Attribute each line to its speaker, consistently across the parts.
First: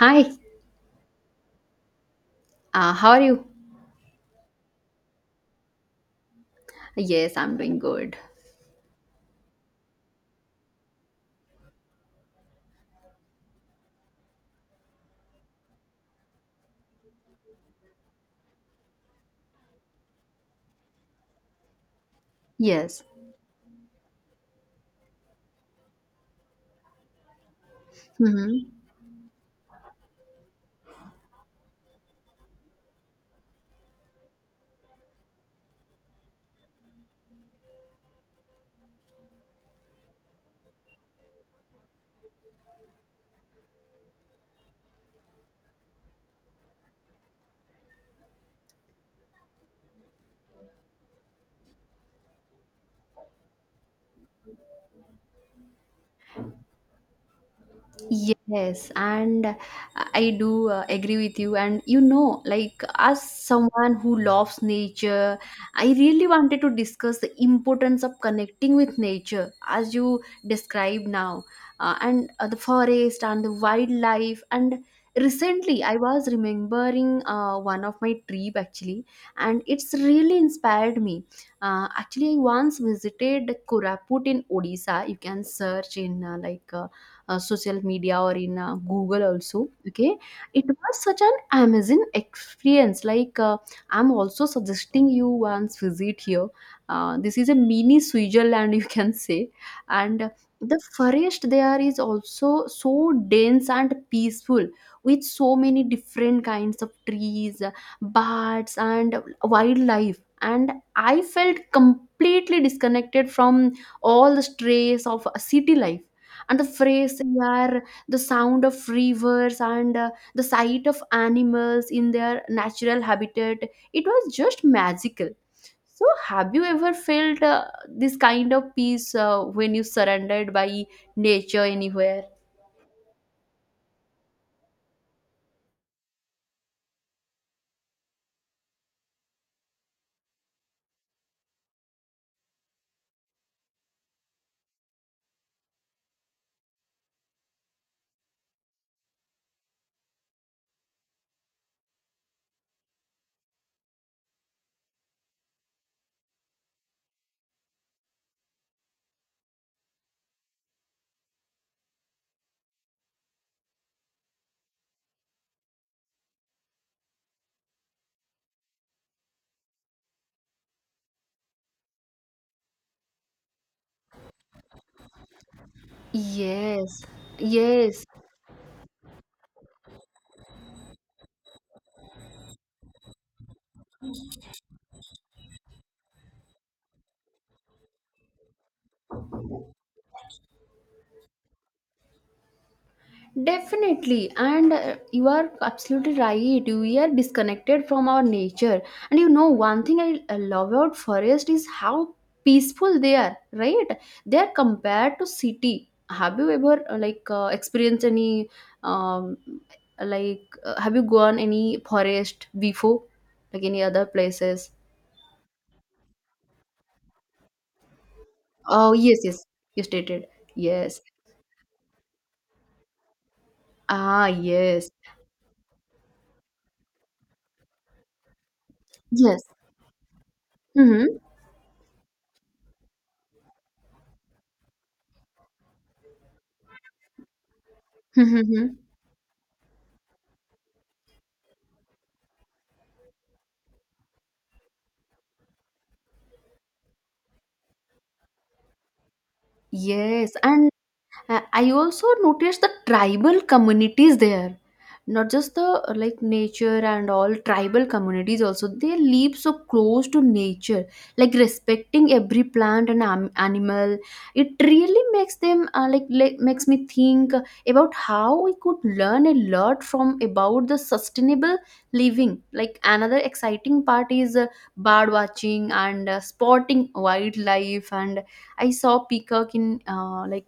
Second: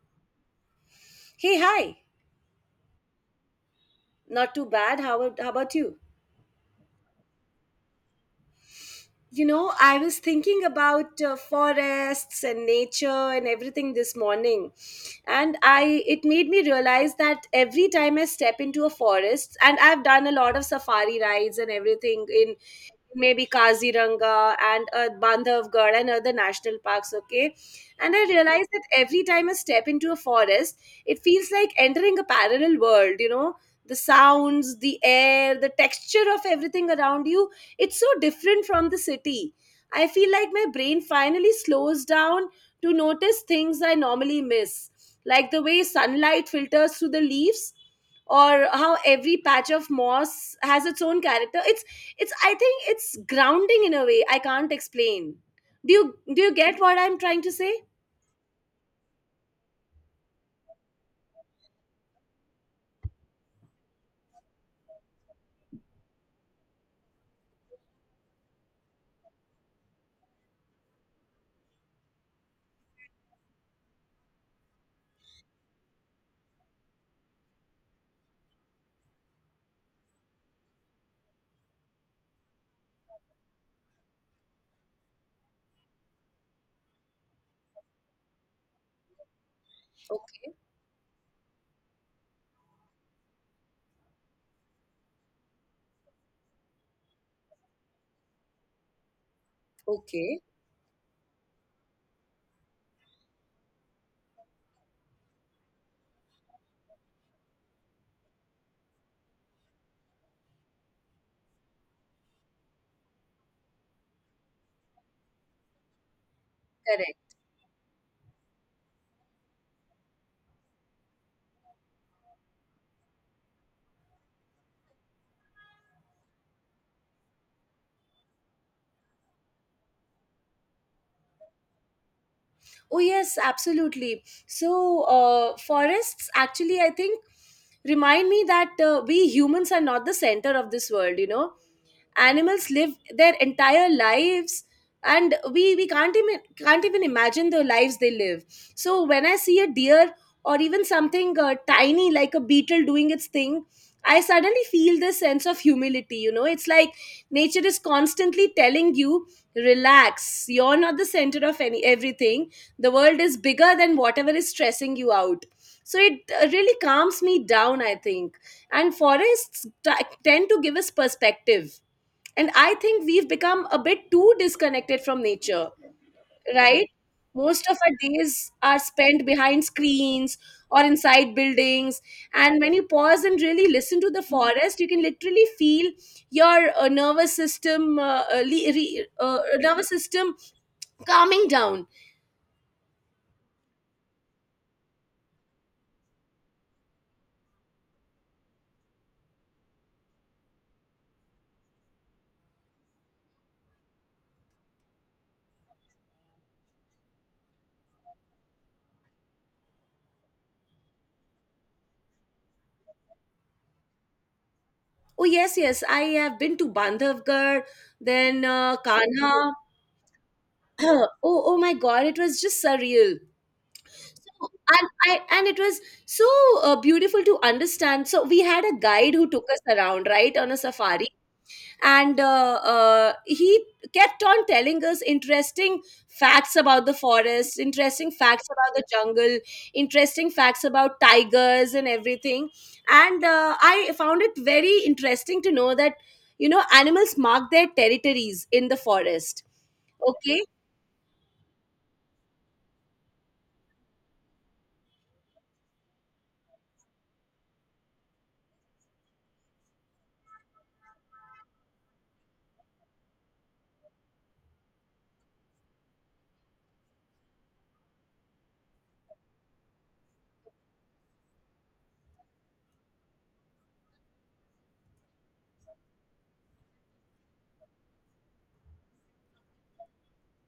Speaker 1: Hi,
Speaker 2: Hey, hi.
Speaker 1: how are you?
Speaker 2: Not too bad. How, how about you?
Speaker 1: Yes, I'm doing good.
Speaker 2: You know, I was thinking about forests and nature and everything this morning. And I it made me realize that every time I step into a forest and I've done a lot of safari rides and everything in
Speaker 1: Yes.
Speaker 2: maybe Kaziranga and Bandhavgarh and other national parks, okay? And I realized
Speaker 1: Hmm.
Speaker 2: that every time I step into a forest, it feels like entering a parallel world, you know? The sounds, the air, the texture of everything around you, it's so different from the city. I feel like my brain finally slows down to notice things I normally miss, like the way sunlight filters through the leaves or how every patch of moss has its own character. It's I think it's grounding in a way I can't explain. Do you do you get what I'm trying to say?
Speaker 1: Yes, and I do agree with you. And you know, like as someone who loves nature, I really wanted to discuss the importance of connecting with nature as you describe now, and the forest and the wildlife. And recently, I was remembering one of my trip actually, and it's really inspired me. Actually, I once visited Koraput in Odisha. You can search in like. Social media or in Google also. Okay, it was such an amazing experience. Like I'm also suggesting you once visit here. This is a mini Switzerland, you can say, and the forest there is also so dense and peaceful, with so many different kinds of trees, birds, and wildlife. And I felt completely disconnected from all the stress of city life. And the phrase
Speaker 2: Correct.
Speaker 1: are the sound of rivers, and the sight of animals in their natural habitat. It was just magical. So have you ever felt this kind of peace when you surrendered by nature anywhere?
Speaker 2: Oh yes, absolutely. So, forests actually, I think, remind me that, we humans are not the center of this world. Animals live their entire lives, and we can't even imagine the lives they live. So when I see a deer or even something tiny like a beetle doing its thing, I suddenly feel this sense of humility. It's like nature is constantly telling you, relax, you're not the center of any everything. The world is bigger than whatever is stressing you out. So it really calms me down, I think. And forests tend to give us perspective, and I think we've become a bit too disconnected from nature, right?
Speaker 1: Yes,
Speaker 2: Most of our
Speaker 1: yes.
Speaker 2: days are spent behind screens or inside buildings. And when you pause and really listen to the forest, you can literally feel your nervous system, le- re- nervous system calming down.
Speaker 1: Definitely, and you are absolutely right. We are disconnected from our nature, and you know one thing I love about forest is how peaceful they are. Right? They are compared to city. Have you ever like experienced any um, like have you gone any forest before, like any other places?
Speaker 2: Oh yes, yes, I have been to Bandhavgarh, then
Speaker 1: Oh yes, yes,
Speaker 2: Kanha.
Speaker 1: you stated yes.
Speaker 2: Oh, oh my God, it was just surreal.
Speaker 1: Ah
Speaker 2: So, and
Speaker 1: yes,
Speaker 2: I, and it was so beautiful to understand. So we had a guide who
Speaker 1: yes.
Speaker 2: took us around, right, on a safari,
Speaker 1: Mm-hmm.
Speaker 2: and he kept on telling us interesting facts about the forest, interesting facts
Speaker 1: Mm-hmm.
Speaker 2: about the jungle, interesting facts about tigers and everything. And I found it very interesting to know that animals mark their territories in the forest.
Speaker 1: Yes,
Speaker 2: Okay.
Speaker 1: and I also noticed the tribal communities there, not just the like nature and all tribal communities also. They live so close to nature, like respecting every plant and animal. It really makes them like, makes me think about how we could learn a lot from about the sustainable living. Like another exciting part is bird watching and spotting wildlife, and I saw peacock in like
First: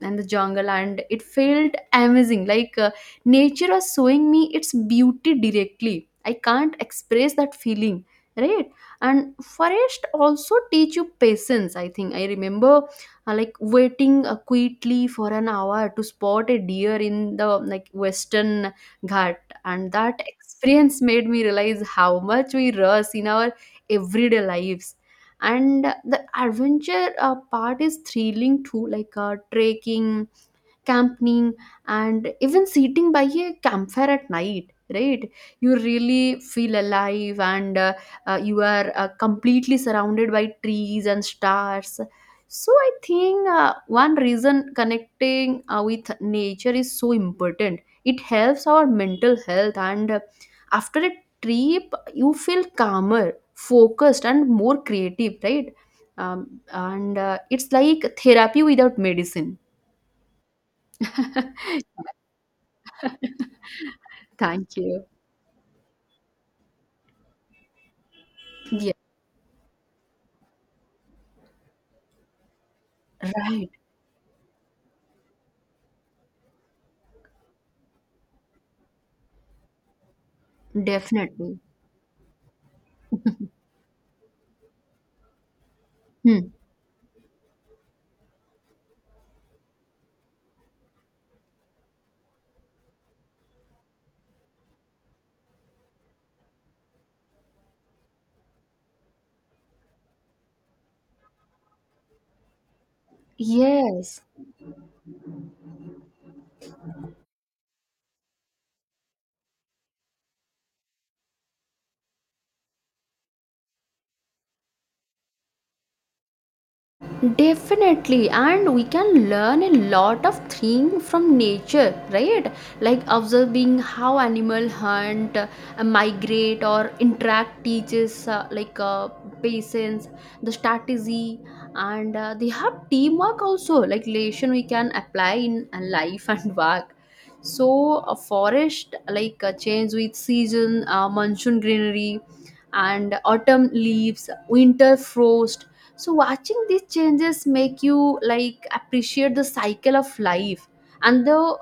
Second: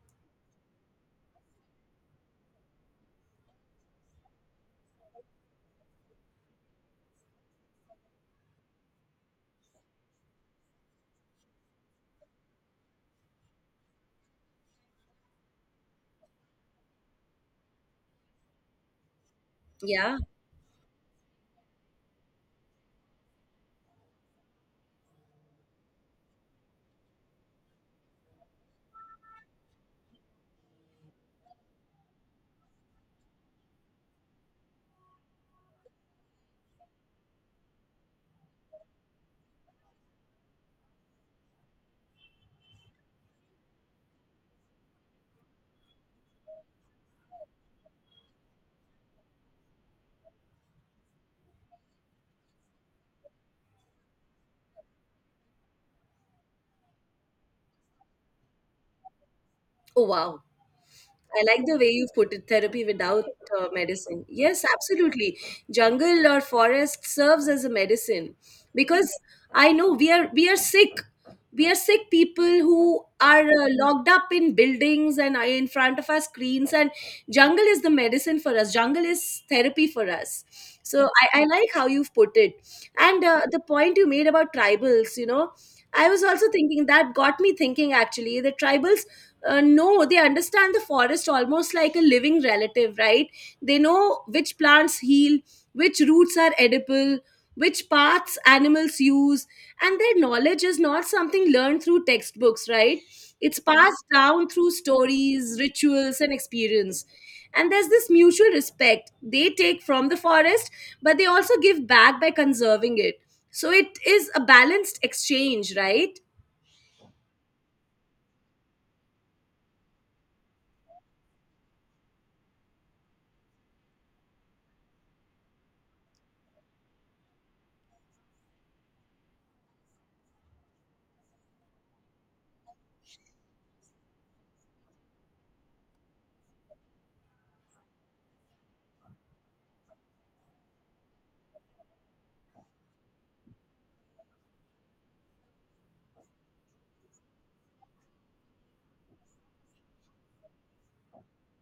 Speaker 1: and the jungle, and it felt amazing, like nature was showing me its beauty directly. I can't express that feeling, right? And forest also teach you patience, I think. I remember like waiting quietly for an hour to spot a deer in the, like, Western Ghat, and
Speaker 2: Yeah.
Speaker 1: that experience made me realize how much we rush in our everyday lives. And the adventure part is thrilling too, like trekking, camping, and even sitting by a campfire at night, right? You really feel alive, and you are completely surrounded by trees and stars. So I think one reason connecting with nature is so important: it helps our mental health. And after a trip you feel calmer, focused, and more creative, right? And it's like therapy without medicine.
Speaker 2: Oh wow. I like the way you put it, therapy without medicine. Yes,
Speaker 1: Thank you.
Speaker 2: absolutely. Jungle or forest serves as a medicine
Speaker 1: Yeah,
Speaker 2: because I know we are sick. We are sick people who are
Speaker 1: right.
Speaker 2: locked up in buildings and are in front of our screens. And jungle is the medicine for us. Jungle is therapy for us. So, I
Speaker 1: Definitely.
Speaker 2: like how you've put it. And the point you made about tribals, you know, I was also
Speaker 1: Hmm.
Speaker 2: thinking that got me thinking actually. The tribals know, they understand the forest almost like a living relative, right? They know which plants heal, which roots are edible, which paths animals use, and their knowledge is not something learned through textbooks, right? It's passed
Speaker 1: Yes.
Speaker 2: down through stories, rituals, and experience. And there's this mutual respect. They take from the forest, but they also give back by conserving it, so it is a balanced exchange, right?
Speaker 1: Definitely, and we can learn a lot of things from nature, right? Like observing how animal hunt, migrate, or interact teaches like patience, the strategy, and they have teamwork also. Like relation we can apply in life and work. So a forest like change with season, monsoon greenery, and autumn leaves, winter frost. So watching these changes make you like appreciate the cycle of life and the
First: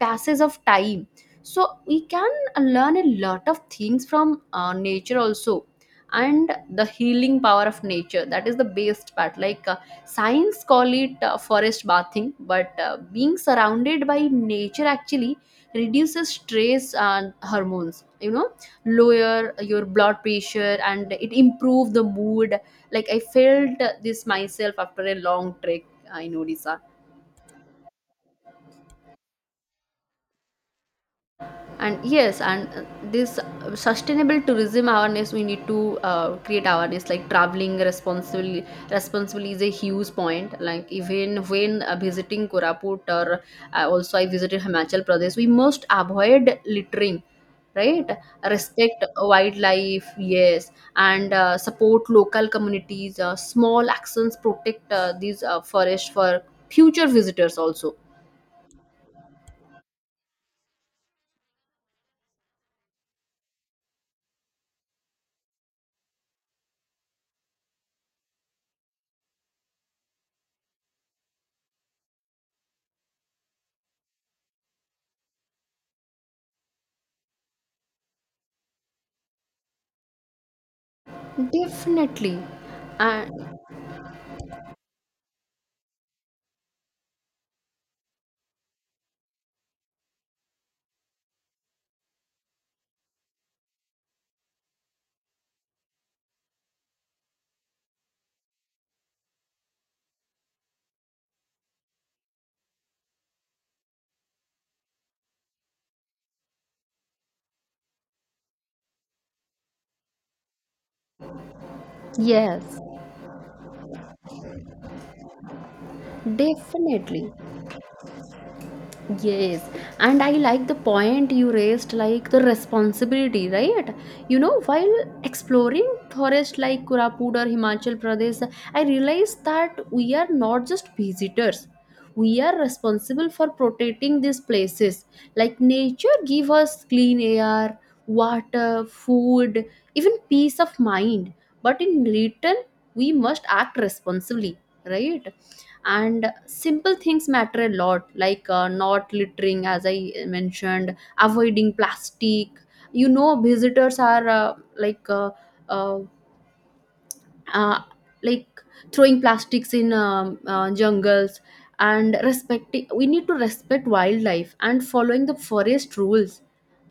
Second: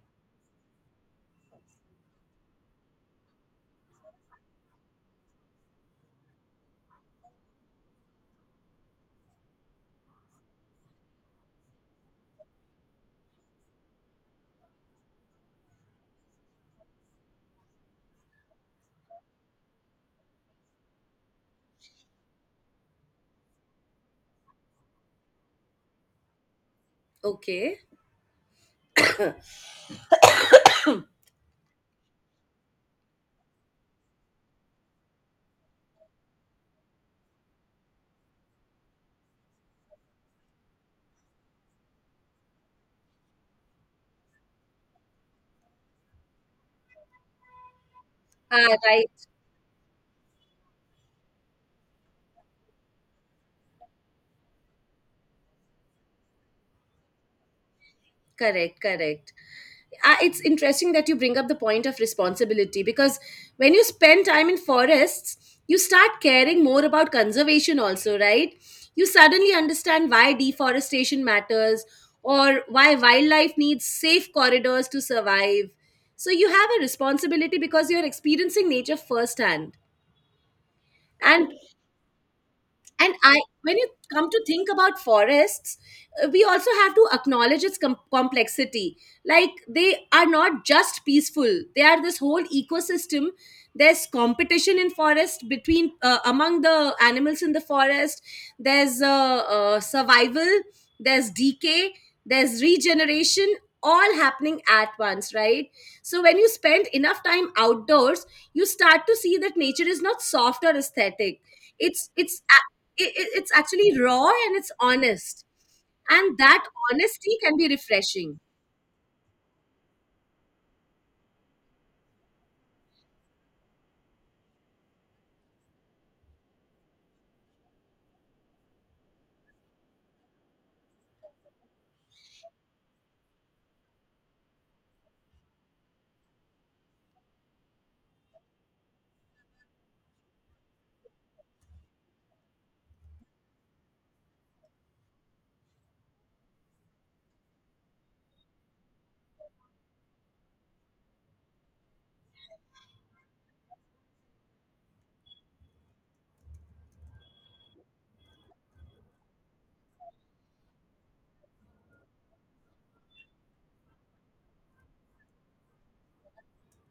Speaker 1: passage of time. So we can learn a lot of things from nature also. And the healing power of nature, that is the best part. Like science call it forest bathing, but being surrounded by nature actually reduces stress and hormones, lower your blood pressure, and it improve the mood. Like I felt this myself after a long trek in Odisha.
Speaker 2: Okay.
Speaker 1: And yes, and this sustainable tourism awareness, we need to create awareness. Like traveling responsibly, is a huge point, like even when visiting Koraput, or also I visited Himachal Pradesh, we must avoid littering, right?
Speaker 2: Ah,
Speaker 1: Respect
Speaker 2: right.
Speaker 1: wildlife, yes, and support local communities. Small actions protect these forests for future visitors also.
Speaker 2: Correct, correct. It's interesting that you bring up the point of responsibility because when you spend time in forests, you start caring more about conservation, also, right? You suddenly understand why deforestation matters or why wildlife needs safe corridors to survive. So you have a responsibility because you're experiencing nature firsthand. And
Speaker 1: Definitely,
Speaker 2: and
Speaker 1: and
Speaker 2: I when you come to think about forests, we also have to acknowledge its complexity. Like, they are not just peaceful, they are this whole ecosystem. There's competition in forest between among the animals in the forest. There's survival, there's decay, there's regeneration, all happening at once, right? So when you spend enough time outdoors, you start to see that nature is not soft or aesthetic. it's it's
Speaker 1: yes.
Speaker 2: it, it, it's actually raw and it's honest, and that
Speaker 1: Definitely.
Speaker 2: honesty can be refreshing.
Speaker 1: Yes. And I like the point you raised, like the responsibility, right? You know, while exploring forests like Kurapud or Himachal Pradesh, I realized that we are not just visitors. We are responsible for protecting these places. Like nature give us clean air, water, food, even peace of mind. But in return, we must act responsibly, right? And simple things matter a lot, like not littering, as I mentioned, avoiding plastic. You know, visitors are uh, uh, like throwing plastics in jungles. And respecting, we need to respect wildlife, and following the forest rules,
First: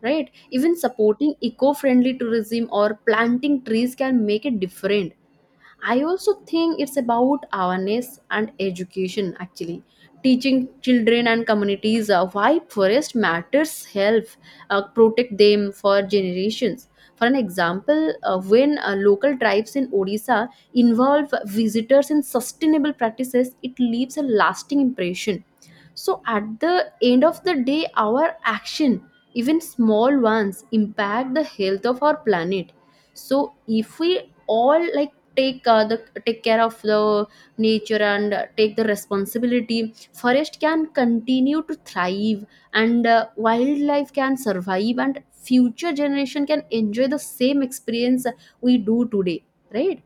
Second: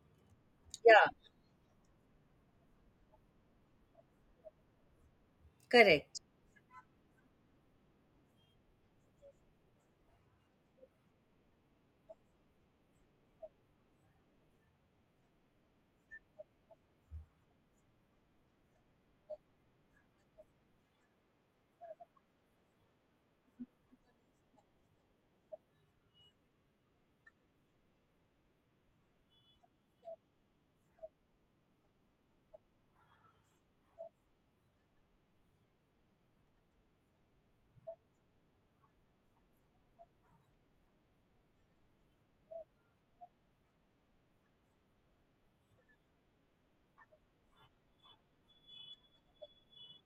Speaker 1: right? Even
Speaker 2: Yeah,
Speaker 1: supporting eco-friendly tourism or planting trees can make a difference. I
Speaker 2: correct.
Speaker 1: also think it's about awareness and education actually. Teaching children and communities why forest matters help protect them for generations. For an example, when local tribes in Odisha involve visitors in sustainable practices, it leaves a lasting impression. So at the end of the day, our action, even small ones, impact the health of our planet. So if we all like take uh, the take care of the nature, and take the responsibility, forest can continue to thrive, and wildlife can survive, and future generation can enjoy the same experience we do today, right?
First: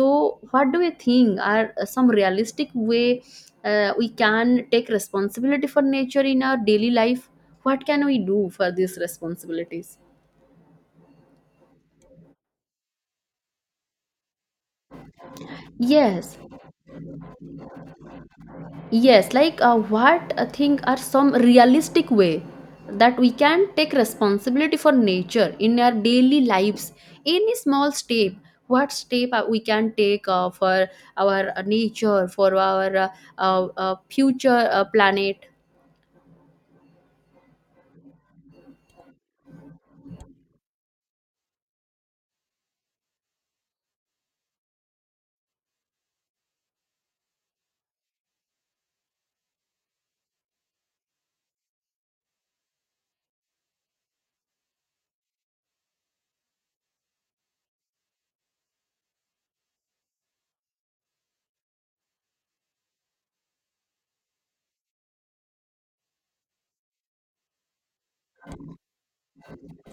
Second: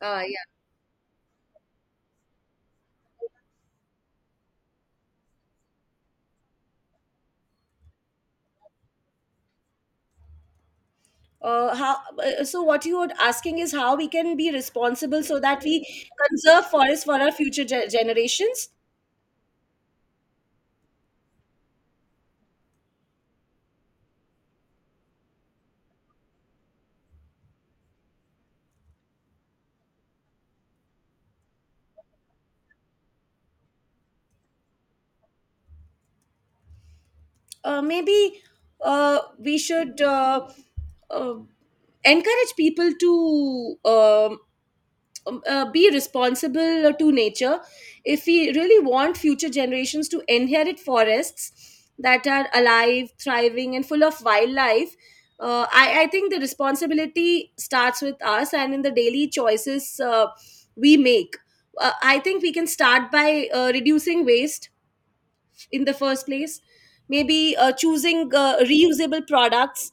Speaker 2: Yeah.
Speaker 1: what do you think are some realistic way we can take responsibility for nature in our daily life? What can we do for these responsibilities?
Speaker 2: So what you are asking is how we can be responsible so that we
Speaker 1: Yes,
Speaker 2: conserve forests for our future generations.
Speaker 1: yes. Like, what I think are some realistic way that we can take responsibility for nature in our daily lives? Any small step, what step we can take for our nature, for our future planet?
Speaker 2: Maybe we should, uh, encourage people to, um be responsible to nature. If we really want future generations to inherit forests that are alive, thriving, and full of wildlife, I think the responsibility starts with us and in the daily choices we make. I think we can start by reducing waste in the first place. Maybe choosing reusable products,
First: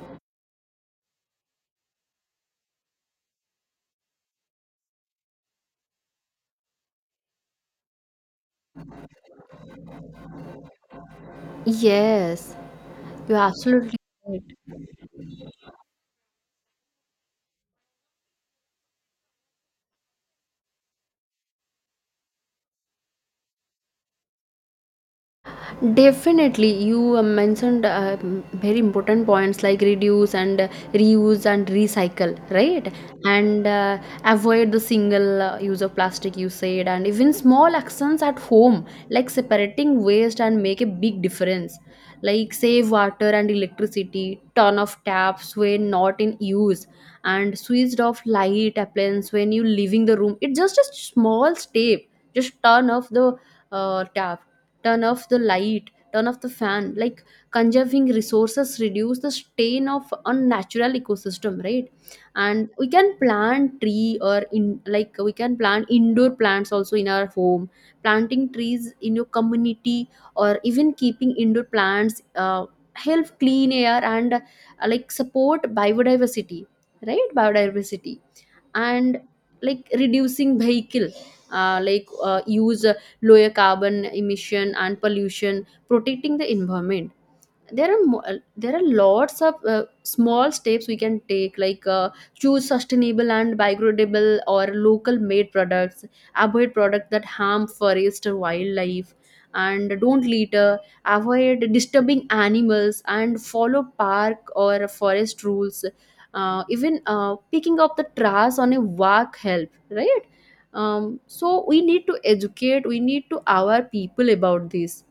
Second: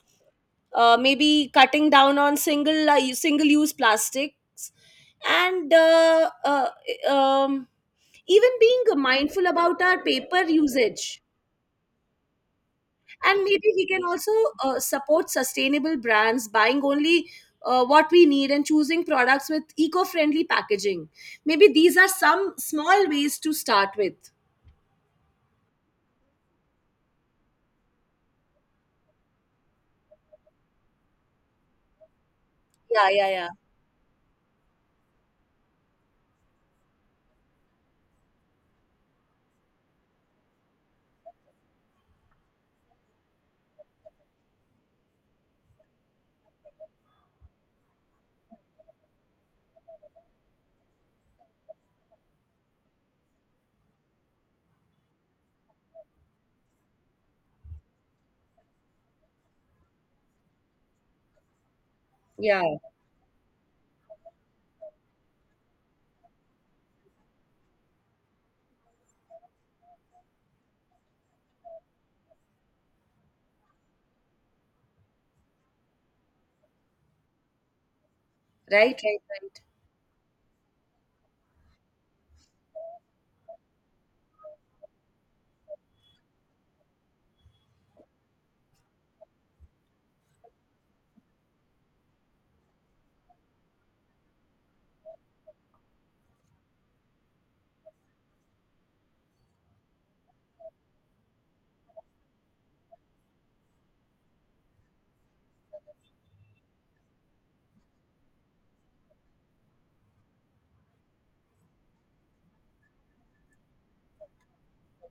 Speaker 2: maybe cutting down on single use plastics, and um, even being mindful about our paper usage.
Speaker 1: Yes. You're
Speaker 2: And maybe we
Speaker 1: absolutely
Speaker 2: can also
Speaker 1: right.
Speaker 2: support sustainable brands, buying only what we need and choosing products with eco-friendly packaging. Maybe these are some small ways to start with.
Speaker 1: Definitely, you mentioned very important points, like reduce and reuse and recycle, right?
Speaker 2: Yeah, yeah, yeah,
Speaker 1: And avoid the single use of plastic, you said, and even small actions at home like separating waste and make a big difference. Like save water and electricity, turn off taps when not in use, and switched off light appliance when you leaving the room. It's just a small step. Just turn off the tap, turn off the light, turn off the fan, like conserving resources reduce the strain of unnatural ecosystem, right?
Speaker 2: yeah.
Speaker 1: And we can plant tree, or in like, we can plant indoor plants also in our home. Planting trees in your community, or even keeping indoor plants, help clean air and like support biodiversity, right? Biodiversity.
Speaker 2: Right,
Speaker 1: And
Speaker 2: right, right.
Speaker 1: like reducing vehicle like use lower carbon emission and pollution, protecting the environment. There are lots of small steps we can take, like choose sustainable and biodegradable or local made products, avoid products that harm forest or wildlife, and don't litter, avoid disturbing animals, and follow park or forest rules. Even picking up the trash on a walk help, right? So we need to educate, we need to our people about this.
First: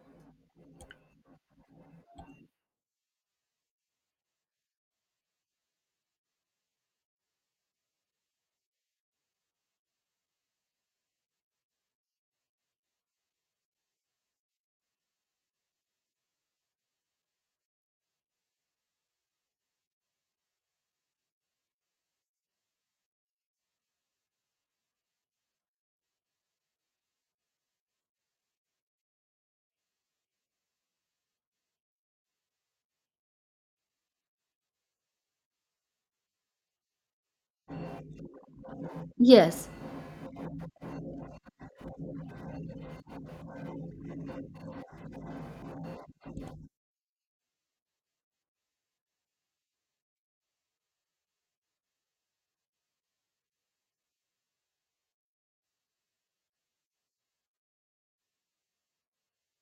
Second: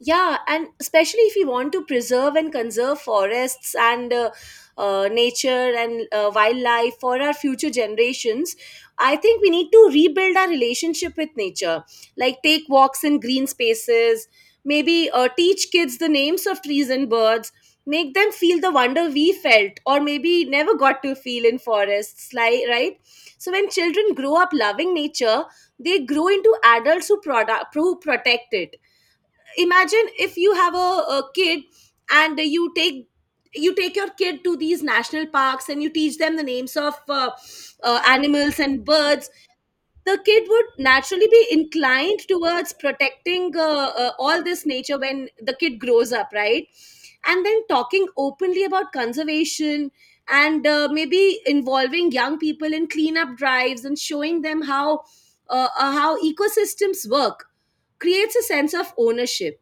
Speaker 2: Yeah, and especially if you want to preserve and conserve forests and nature and wildlife for our future generations, I think we need to rebuild our relationship with nature. Like, take walks in green spaces, maybe teach kids the names of trees and birds, make them feel the wonder we felt or maybe never got to feel in forests, like, right? So when children grow up loving nature, they grow into adults who protect it. Imagine if you have a kid, and you take, you take your kid to these national parks and you teach them the names of animals and birds.
Speaker 1: Yes.
Speaker 2: The kid would naturally be inclined towards protecting all this nature when the kid grows up, right? And then talking openly about conservation, and maybe involving young people in cleanup drives and showing them how ecosystems work creates a sense of ownership.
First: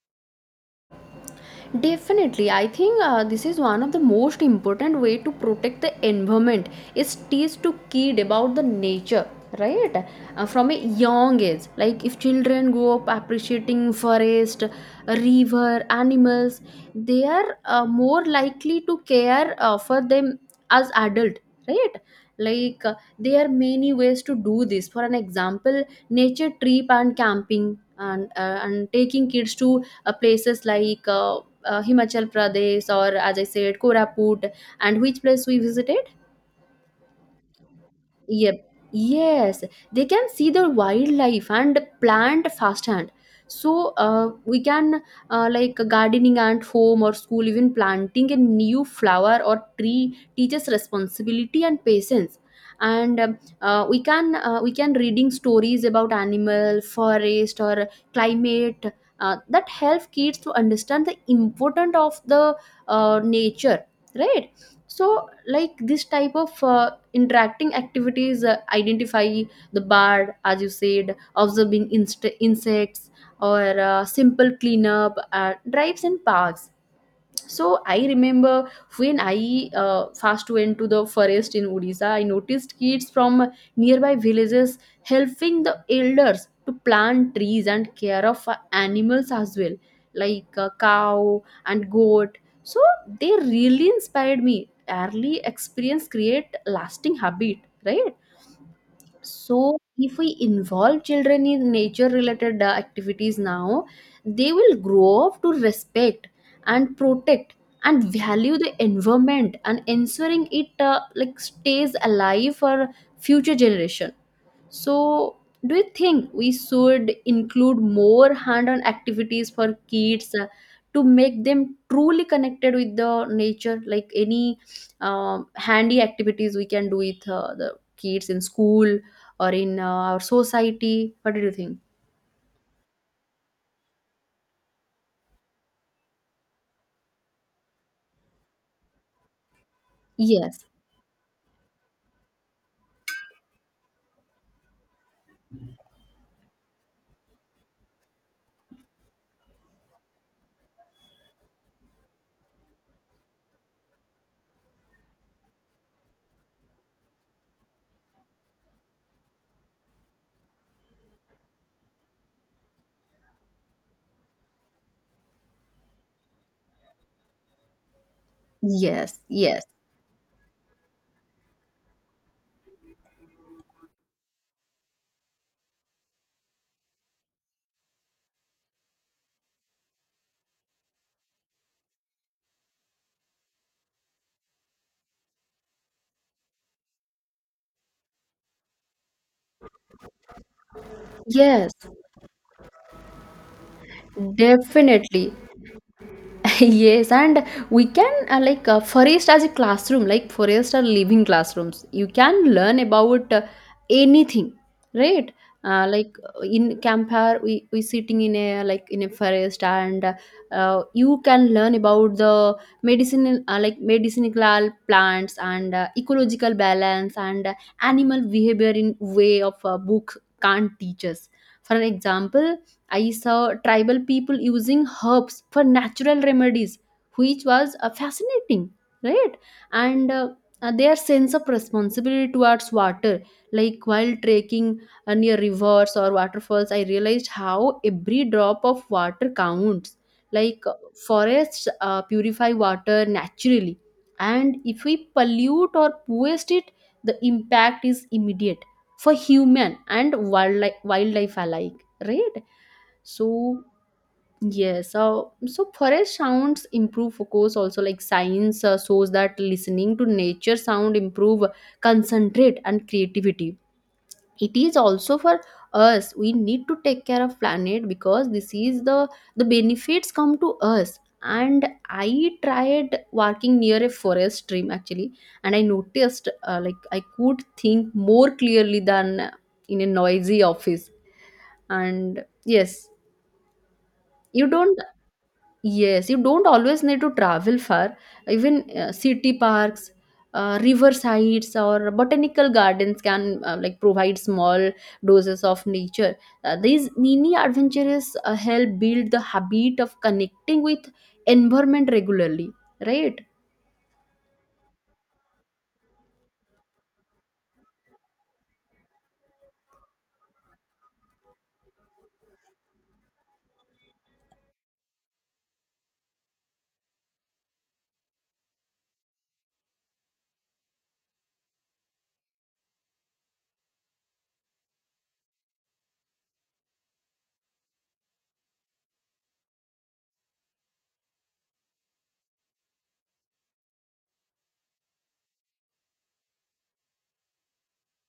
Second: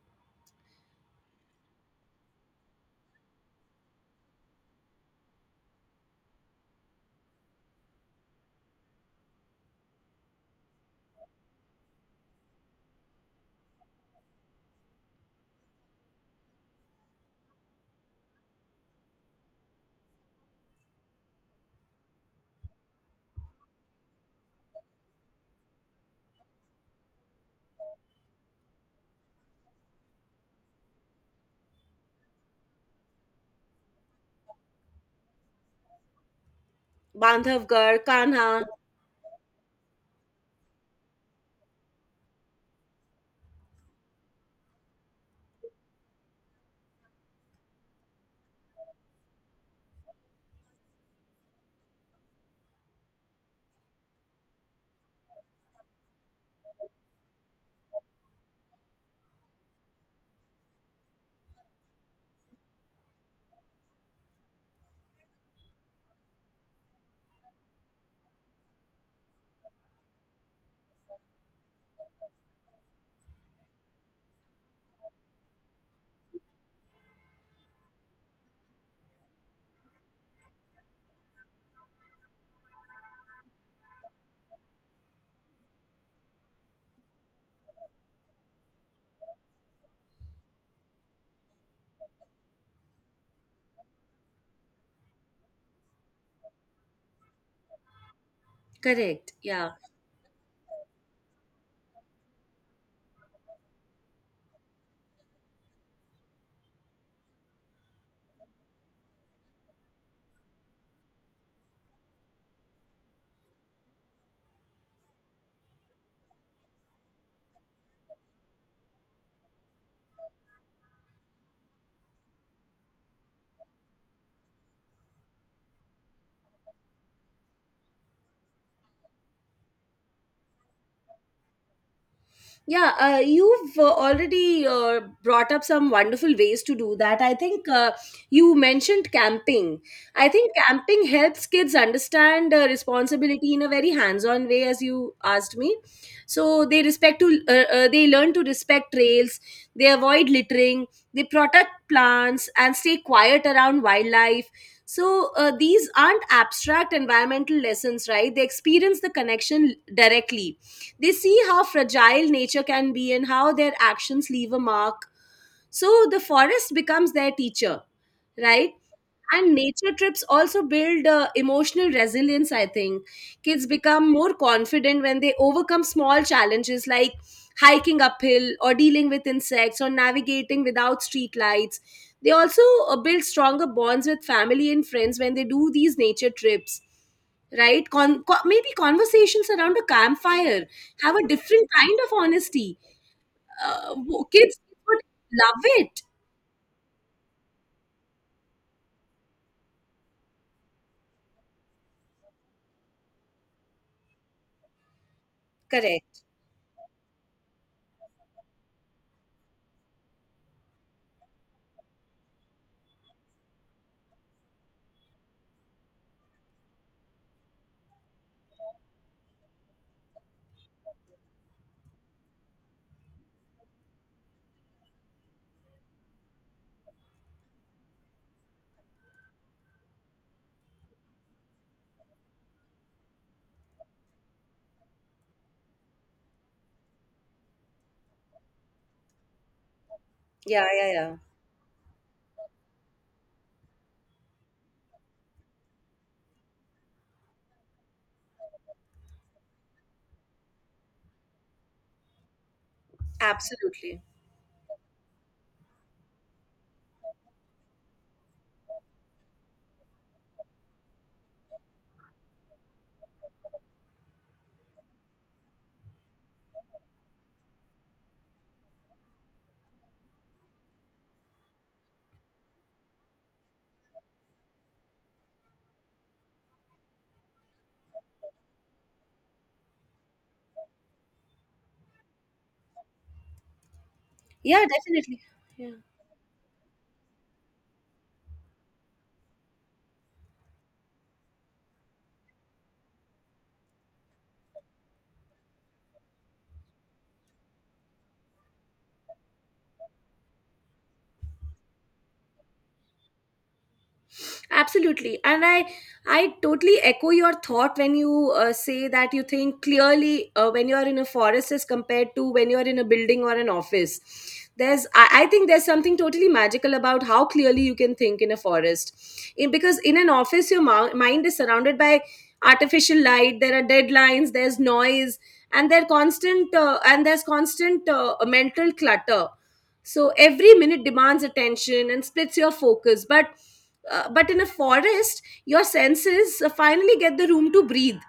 Speaker 1: Definitely, I think this is one of the most important way to protect the environment is teach to kid about the nature, right? From a young age, like if children grow up appreciating forest, river, animals, they are more likely to care for them as adult, right? Like there are many ways to do this. For an example, nature trip and camping, and taking kids to places like Himachal Pradesh or, as I said, Koraput, and which place we visited?
Speaker 2: Bandhavgarh, Kanha.
Speaker 1: Yep. Yes, they can see the wildlife and plant firsthand. So we can like gardening at home or school, even planting a new flower or tree teaches responsibility and patience. And we can reading stories about animal, forest, or climate, that help kids to understand the importance of the nature, right? So like this type of interacting activities, identify the bird, as you said, observing insects, or simple cleanup at drives and parks. So I remember when I first went to the forest in Odisha, I noticed kids from nearby villages helping the elders to plant trees and care of animals as well, like cow and goat. So they really inspired me. Early experience create lasting habit, right?
Speaker 2: Correct. Yeah.
Speaker 1: So, if we involve children in nature related activities now, they will grow up to respect and protect and value the environment, and ensuring it like stays alive for future generation. So, do you think we should include more hand on activities for kids to make them truly connected with the nature? Like any handy activities we can do with the kids in school or in our society? What do you think?
Speaker 2: Yeah, you've already brought up some wonderful ways to do that. I think you mentioned camping. I think
Speaker 1: Yes,
Speaker 2: camping helps kids understand responsibility in a very hands-on way, as you asked me. So they learn to respect trails. They avoid littering. They protect plants and stay quiet around wildlife. So, these aren't abstract environmental lessons, right? They experience the connection directly. They see how fragile nature can be and how their actions leave a mark. So the forest becomes their teacher, right?
Speaker 1: yes,
Speaker 2: And
Speaker 1: yes,
Speaker 2: nature trips also build emotional resilience, I think. Kids become more confident when they overcome small challenges like hiking uphill or dealing with insects or navigating without street lights. They also build stronger bonds with family and friends when they do these nature trips, right? Maybe conversations around a campfire have a different
Speaker 1: yes,
Speaker 2: kind of honesty. Kids would
Speaker 1: definitely.
Speaker 2: love it.
Speaker 1: Yes, and we can forest as a classroom. Like forest are living classrooms. You can learn about anything, right?
Speaker 2: Correct.
Speaker 1: In campfire, we sitting in a like in a forest and you can learn about the medicinal medicinal plants and ecological balance and animal behavior in way of a book can't teach us. For an example, I saw tribal people using herbs for natural remedies, which was fascinating, right? And their sense of responsibility towards water, like while trekking near rivers or waterfalls, I realized how every drop of water counts. Like
Speaker 2: Yeah,
Speaker 1: uh,
Speaker 2: yeah, yeah.
Speaker 1: Forests purify water naturally, and if we pollute or waste it, the impact is immediate for human and wildlife alike, right? So
Speaker 2: Absolutely.
Speaker 1: yes, so forest sounds improve focus also. Like, science shows that listening to nature sound improve concentrate and creativity. It is also for us. We need to take care of planet, because this is the benefits come to us. And I tried walking near a forest stream actually, and I noticed I could think more clearly than in a noisy office. And yes, you
Speaker 2: Yeah,
Speaker 1: don't
Speaker 2: definitely. Yeah,
Speaker 1: Yes, you don't always need to travel far. Even city parks, river sides, or botanical gardens can provide small doses of nature. These mini adventures help build the habit of connecting with environment regularly, right?
Speaker 2: absolutely. And I totally echo your thought when you say that you think clearly when you're in a forest as compared to when you're in a building or an office. There's I think there's something totally magical about how clearly you can think in a forest. Because in an office your mind is surrounded by artificial light, there are deadlines, there's noise, and there's constant mental clutter. So every minute demands attention and splits your focus, but but in a forest your senses finally get the room to breathe.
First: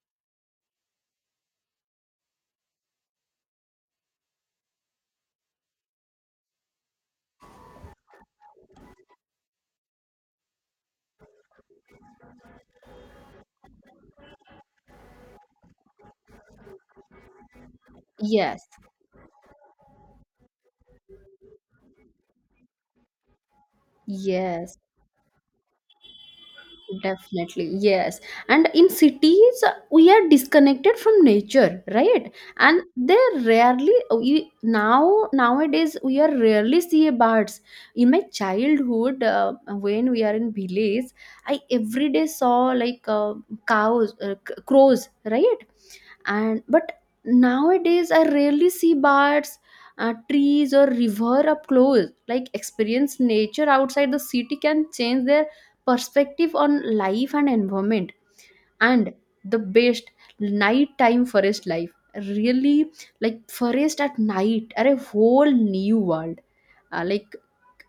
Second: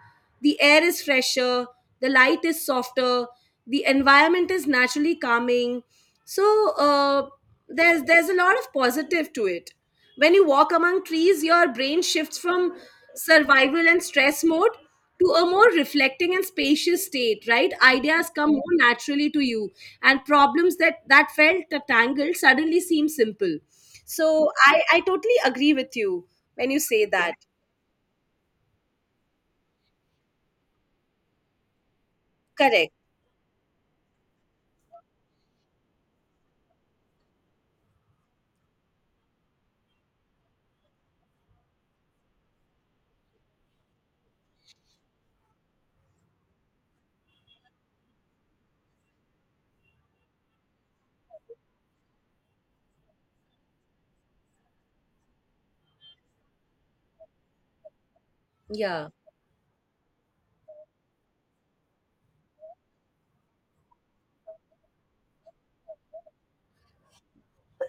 Speaker 2: The air is fresher, the light is softer, the environment is naturally calming. So, uh, there's a lot of positive to it. When you walk among trees, your brain shifts from survival and stress mode to a more reflecting and spacious state, right? Ideas come
Speaker 1: Yes.
Speaker 2: more naturally to you, and problems that felt tangled suddenly seem simple. So
Speaker 1: Yes.
Speaker 2: I totally agree with you when you say that.
Speaker 1: Definitely, yes. And in cities, we are disconnected from nature, right? And
Speaker 2: Correct.
Speaker 1: they rarely we, Now nowadays we are rarely see birds. In my childhood, when we are in village, I every day saw like cows, crows, right? And but nowadays, I rarely see birds. Trees or river up close, like experience nature outside the city can change their perspective on life and environment,
Speaker 2: Yeah,
Speaker 1: and the best nighttime forest life really, like forest at night are a whole new world. Uh, like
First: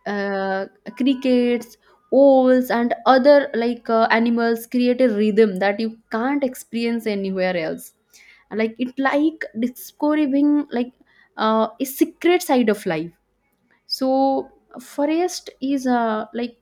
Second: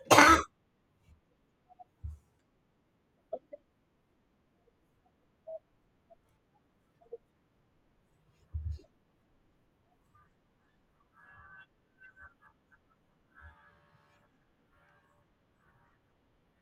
Speaker 1: uh, Crickets, owls, and other animals create a rhythm that you can't experience anywhere else, like it like discovering like a secret side of life. So forest is like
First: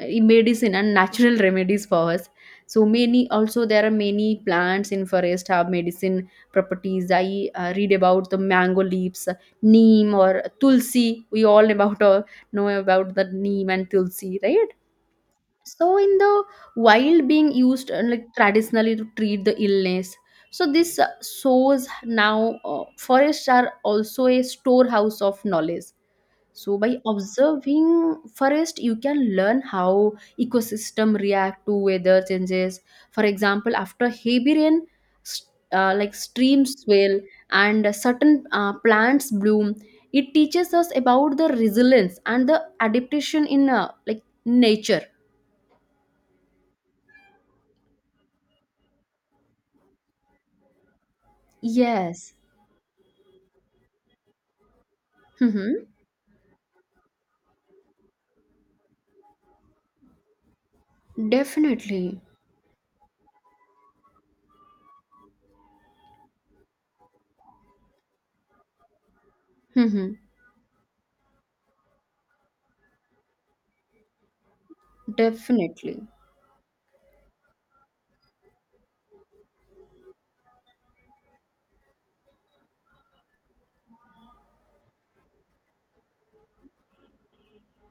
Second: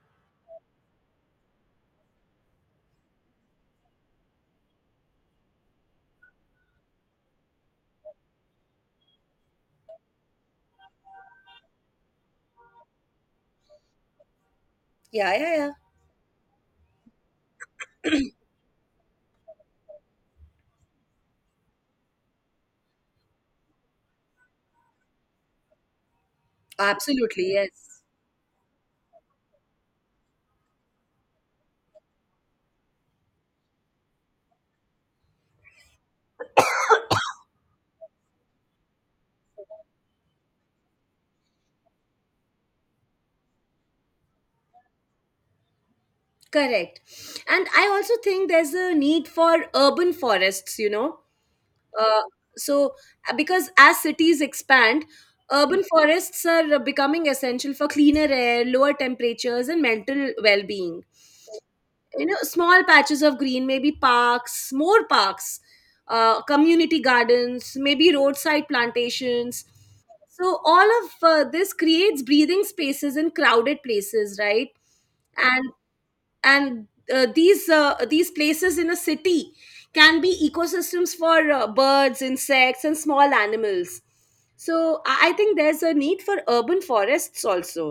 Speaker 1: medicine and natural remedies for us. So many, also there are many plants in forest have medicine properties. I read about the mango leaves, neem or tulsi. We all about know about the neem and tulsi, right?
Speaker 2: yeah, yeah, yeah.
Speaker 1: So in the wild being used traditionally to treat the illness. So this shows now forests are also a storehouse of knowledge. So by
Speaker 2: Absolutely. Yes.
Speaker 1: observing forest, you can learn how ecosystem react to weather changes. For example, after heavy rain, s- streams swell and certain plants bloom. It teaches us about the resilience and the adaptation in nature.
Speaker 2: Correct. And I also think there's a need for urban forests, you know? uh,
Speaker 1: Yes.
Speaker 2: so because as cities expand, urban
Speaker 1: Mm-hmm.
Speaker 2: forests are becoming essential for cleaner air, lower temperatures, and mental well-being.
Speaker 1: Definitely.
Speaker 2: Small patches of green, maybe parks, more parks, community gardens, maybe roadside plantations,
Speaker 1: Mm-hmm.
Speaker 2: so all of this creates breathing spaces in crowded places, right? and
Speaker 1: Definitely.
Speaker 2: and uh, these these places in a city can be ecosystems for birds, insects, and small animals. So I think there's a need for urban forests also.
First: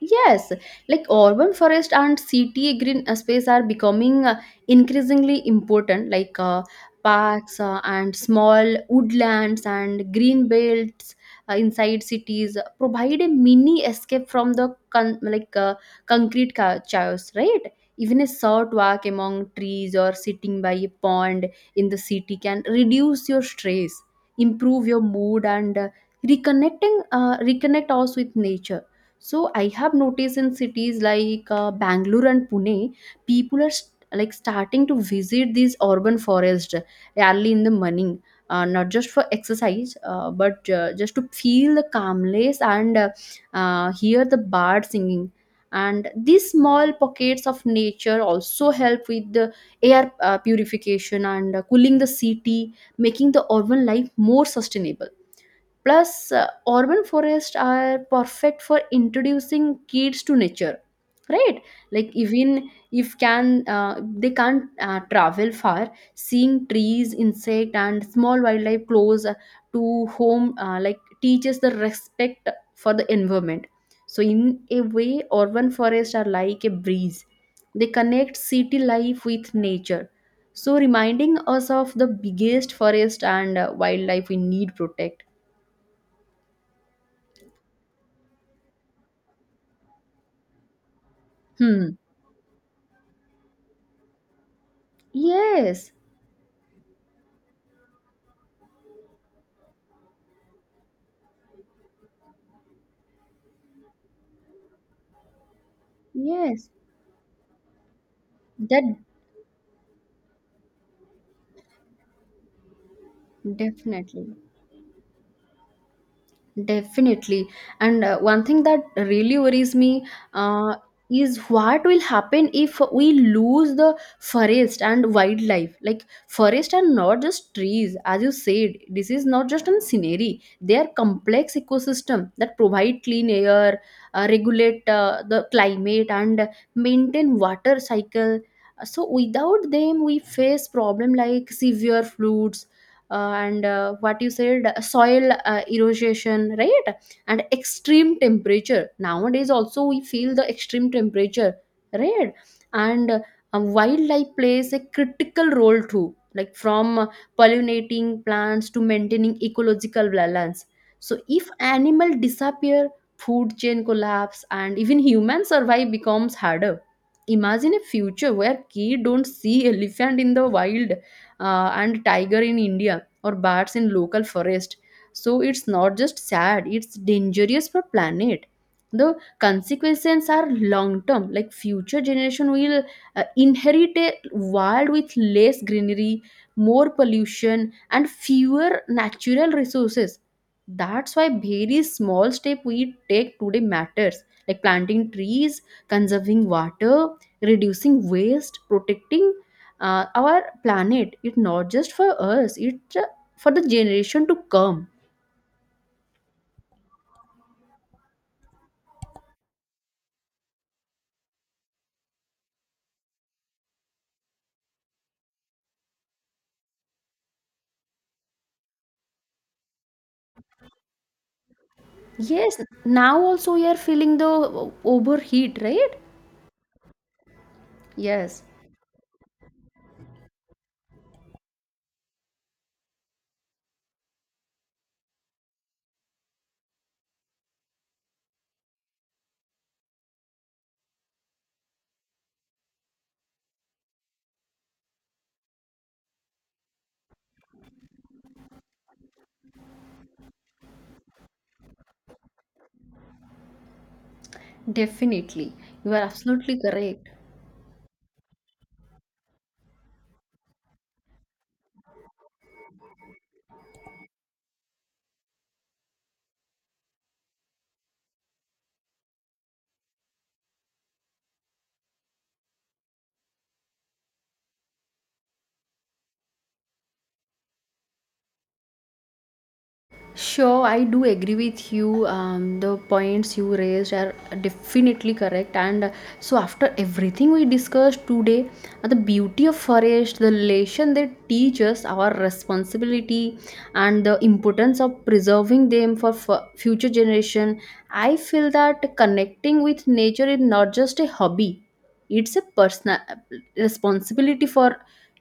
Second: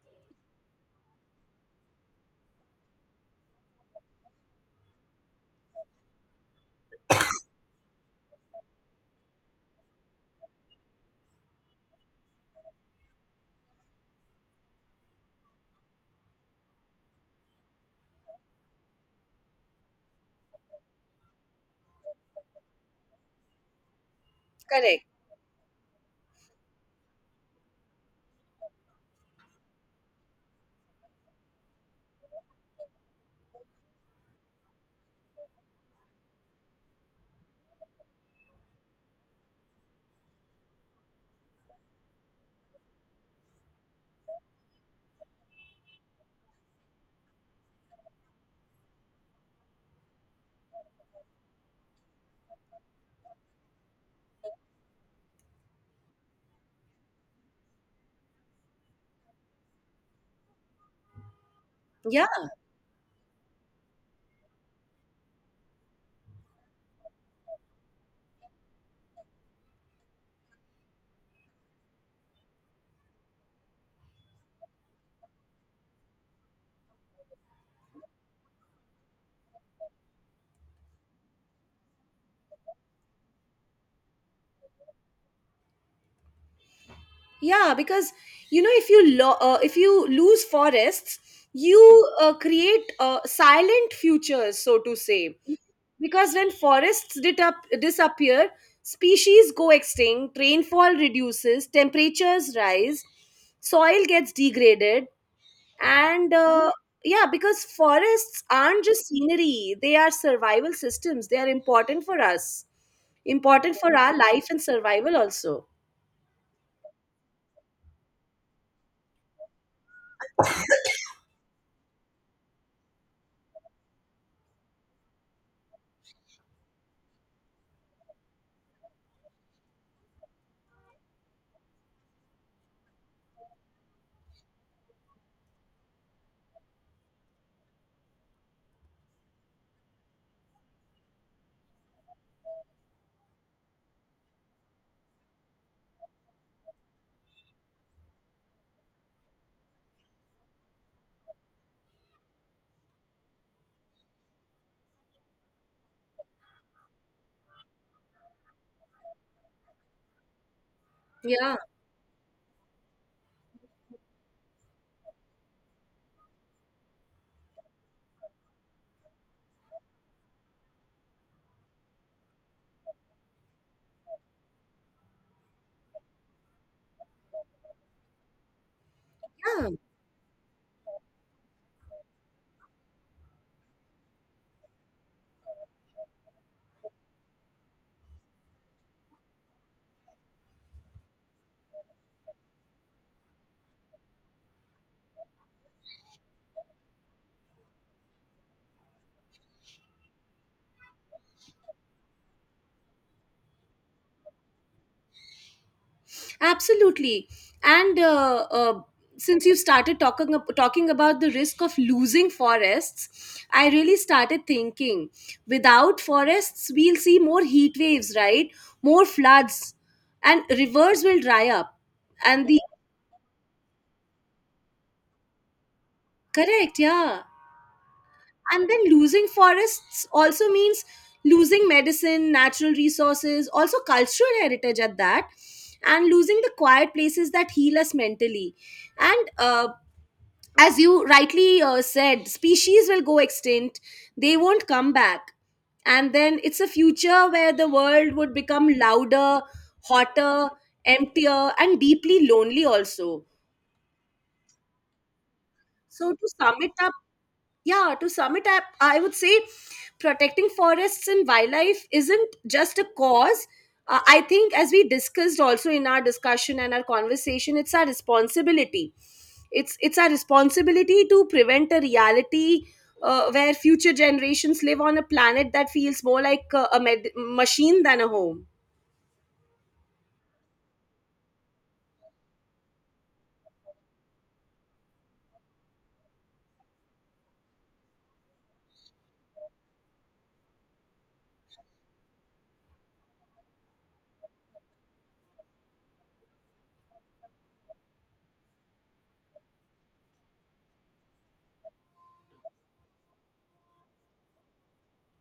Speaker 1: Yes, like urban forest and city green space are becoming increasingly important, like parks and small woodlands and green belts inside cities provide a mini escape from the concrete chaos, right? Even a short walk among trees or sitting by a pond in the city can reduce your stress, improve your
Speaker 2: Correct.
Speaker 1: mood, and reconnect us with nature. So I have noticed in cities like Bangalore and Pune, people are starting to visit these urban forests early in the morning, not just for exercise, but just to feel the calmness and hear the bird singing. And these small pockets of nature also help with the air purification and cooling the city, making the urban life more sustainable. Plus, urban forests are perfect for introducing kids to nature, right? Like
Speaker 2: Yeah.
Speaker 1: even if can they can't travel far, seeing trees, insect, and small wildlife close to home teaches the respect for the environment. So in a way, urban forests are like a breeze. They connect city life with nature. So reminding us of the biggest forest and wildlife we need protect.
Speaker 2: Yeah, because if you lose forests, you
Speaker 1: Hmm.
Speaker 2: create silent futures, so to say.
Speaker 1: Yes.
Speaker 2: Because when forests disappear, species go extinct, rainfall reduces, temperatures rise, soil gets degraded, and
Speaker 1: Yes.
Speaker 2: yeah, because forests aren't
Speaker 1: That
Speaker 2: just scenery; they are survival systems. They are important for us, important for our
Speaker 1: Definitely.
Speaker 2: life and survival also.
Speaker 1: Definitely. And one thing that really worries me uh, is what will happen if we lose the forest and wildlife. Like, forest are not just trees, as you said, this is not just a scenery. They are complex ecosystem that provide clean air, regulate the climate, and maintain water cycle. So without them, we face problem like severe floods and what you said, soil erosion, right? And extreme temperature, nowadays also we feel the extreme temperature, right? And wildlife plays a critical role too, like from pollinating plants to maintaining ecological balance. So if
Speaker 2: Yeah,
Speaker 1: animal disappear, food chain collapse and even human survive becomes harder. Imagine a future where kids don't see elephant in the wild, and tiger in india, or bats in local forest. So it's not just sad, it's dangerous for planet. The
Speaker 2: yeah.
Speaker 1: consequences are long term, like future generation will inherit a world with less greenery, more pollution, and fewer natural resources. That's why very small step we take today matters, like planting trees, conserving water, reducing waste, protecting our planet. It's not just for us, it's for the generation to come.
Speaker 2: Absolutely. And since you started talking about the risk of losing forests, I really started thinking, without forests, we'll see more heat waves, right? More floods, and rivers will dry up. And the
Speaker 1: Yes, now also we are feeling the overheat, right?
Speaker 2: Correct, yeah.
Speaker 1: Yes,
Speaker 2: And then losing forests also means losing medicine, natural resources, also cultural heritage at that, and losing the quiet places that heal us mentally. And as you rightly said, species will go extinct, they won't come back, and then it's a future where the world would become louder, hotter, emptier, and deeply lonely also.
Speaker 1: definitely. You are
Speaker 2: So to sum
Speaker 1: absolutely
Speaker 2: it up
Speaker 1: correct.
Speaker 2: yeah to sum it up I would say, protecting forests and wildlife isn't just a cause. I think, as we discussed also in our discussion and our conversation, it's our responsibility. It's our responsibility to prevent a reality where future generations live on a planet that feels more like a machine than a home.
Speaker 1: Sure, I do agree with you. The points you raised are definitely correct. And so, after everything we discussed today, the beauty of forest, the lesson they teach us, our responsibility, and the importance of preserving them for future generation. I feel that connecting with nature is not just a hobby; it's a personal responsibility for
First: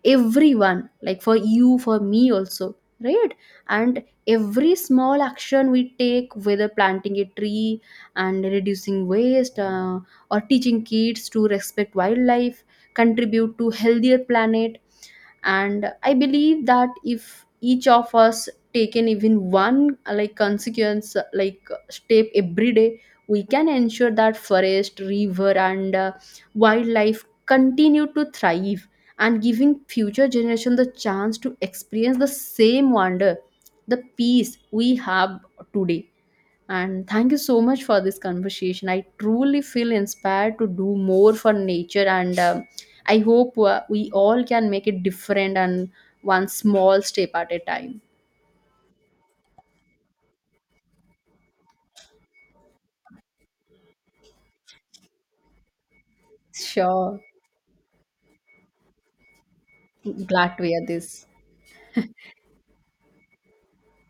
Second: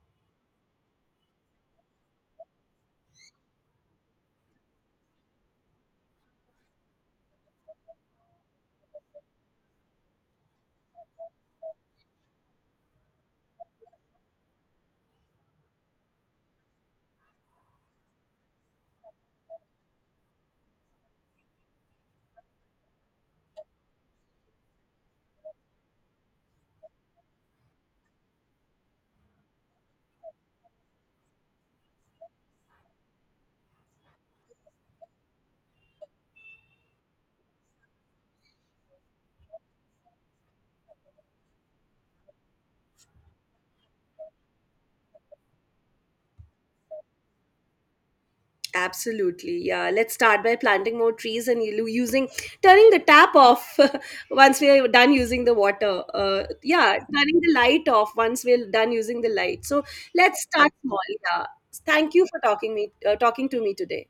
Speaker 1: everyone, like for you, for me also, right? And every small action we take, whether planting a tree and reducing waste, or teaching kids to respect wildlife, contribute to healthier planet. And I believe that if each of us taken even one like consequence like step every day, we can ensure that forest river and wildlife continue to thrive, and giving future generation the chance to experience the same wonder, the peace we have today. And thank you so much for this conversation. I truly feel inspired to do more for nature, and I hope we all can make it different, and one small step at a time.
Speaker 2: Absolutely. Yeah. Let's start by planting more trees and turning the tap off once we're done using the water. Yeah.
Speaker 1: Sure.
Speaker 2: Turning the light off once we're done using the light. So let's
Speaker 1: Glad to
Speaker 2: start
Speaker 1: hear
Speaker 2: small.
Speaker 1: this.
Speaker 2: Yeah. Thank you for talking to me today.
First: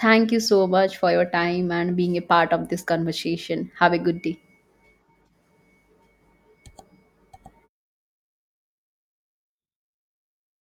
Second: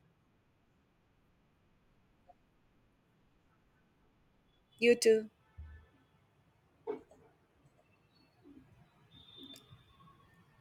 Speaker 1: Thank you so much for your time and being a part of this conversation. Have a good day.
Speaker 2: You too.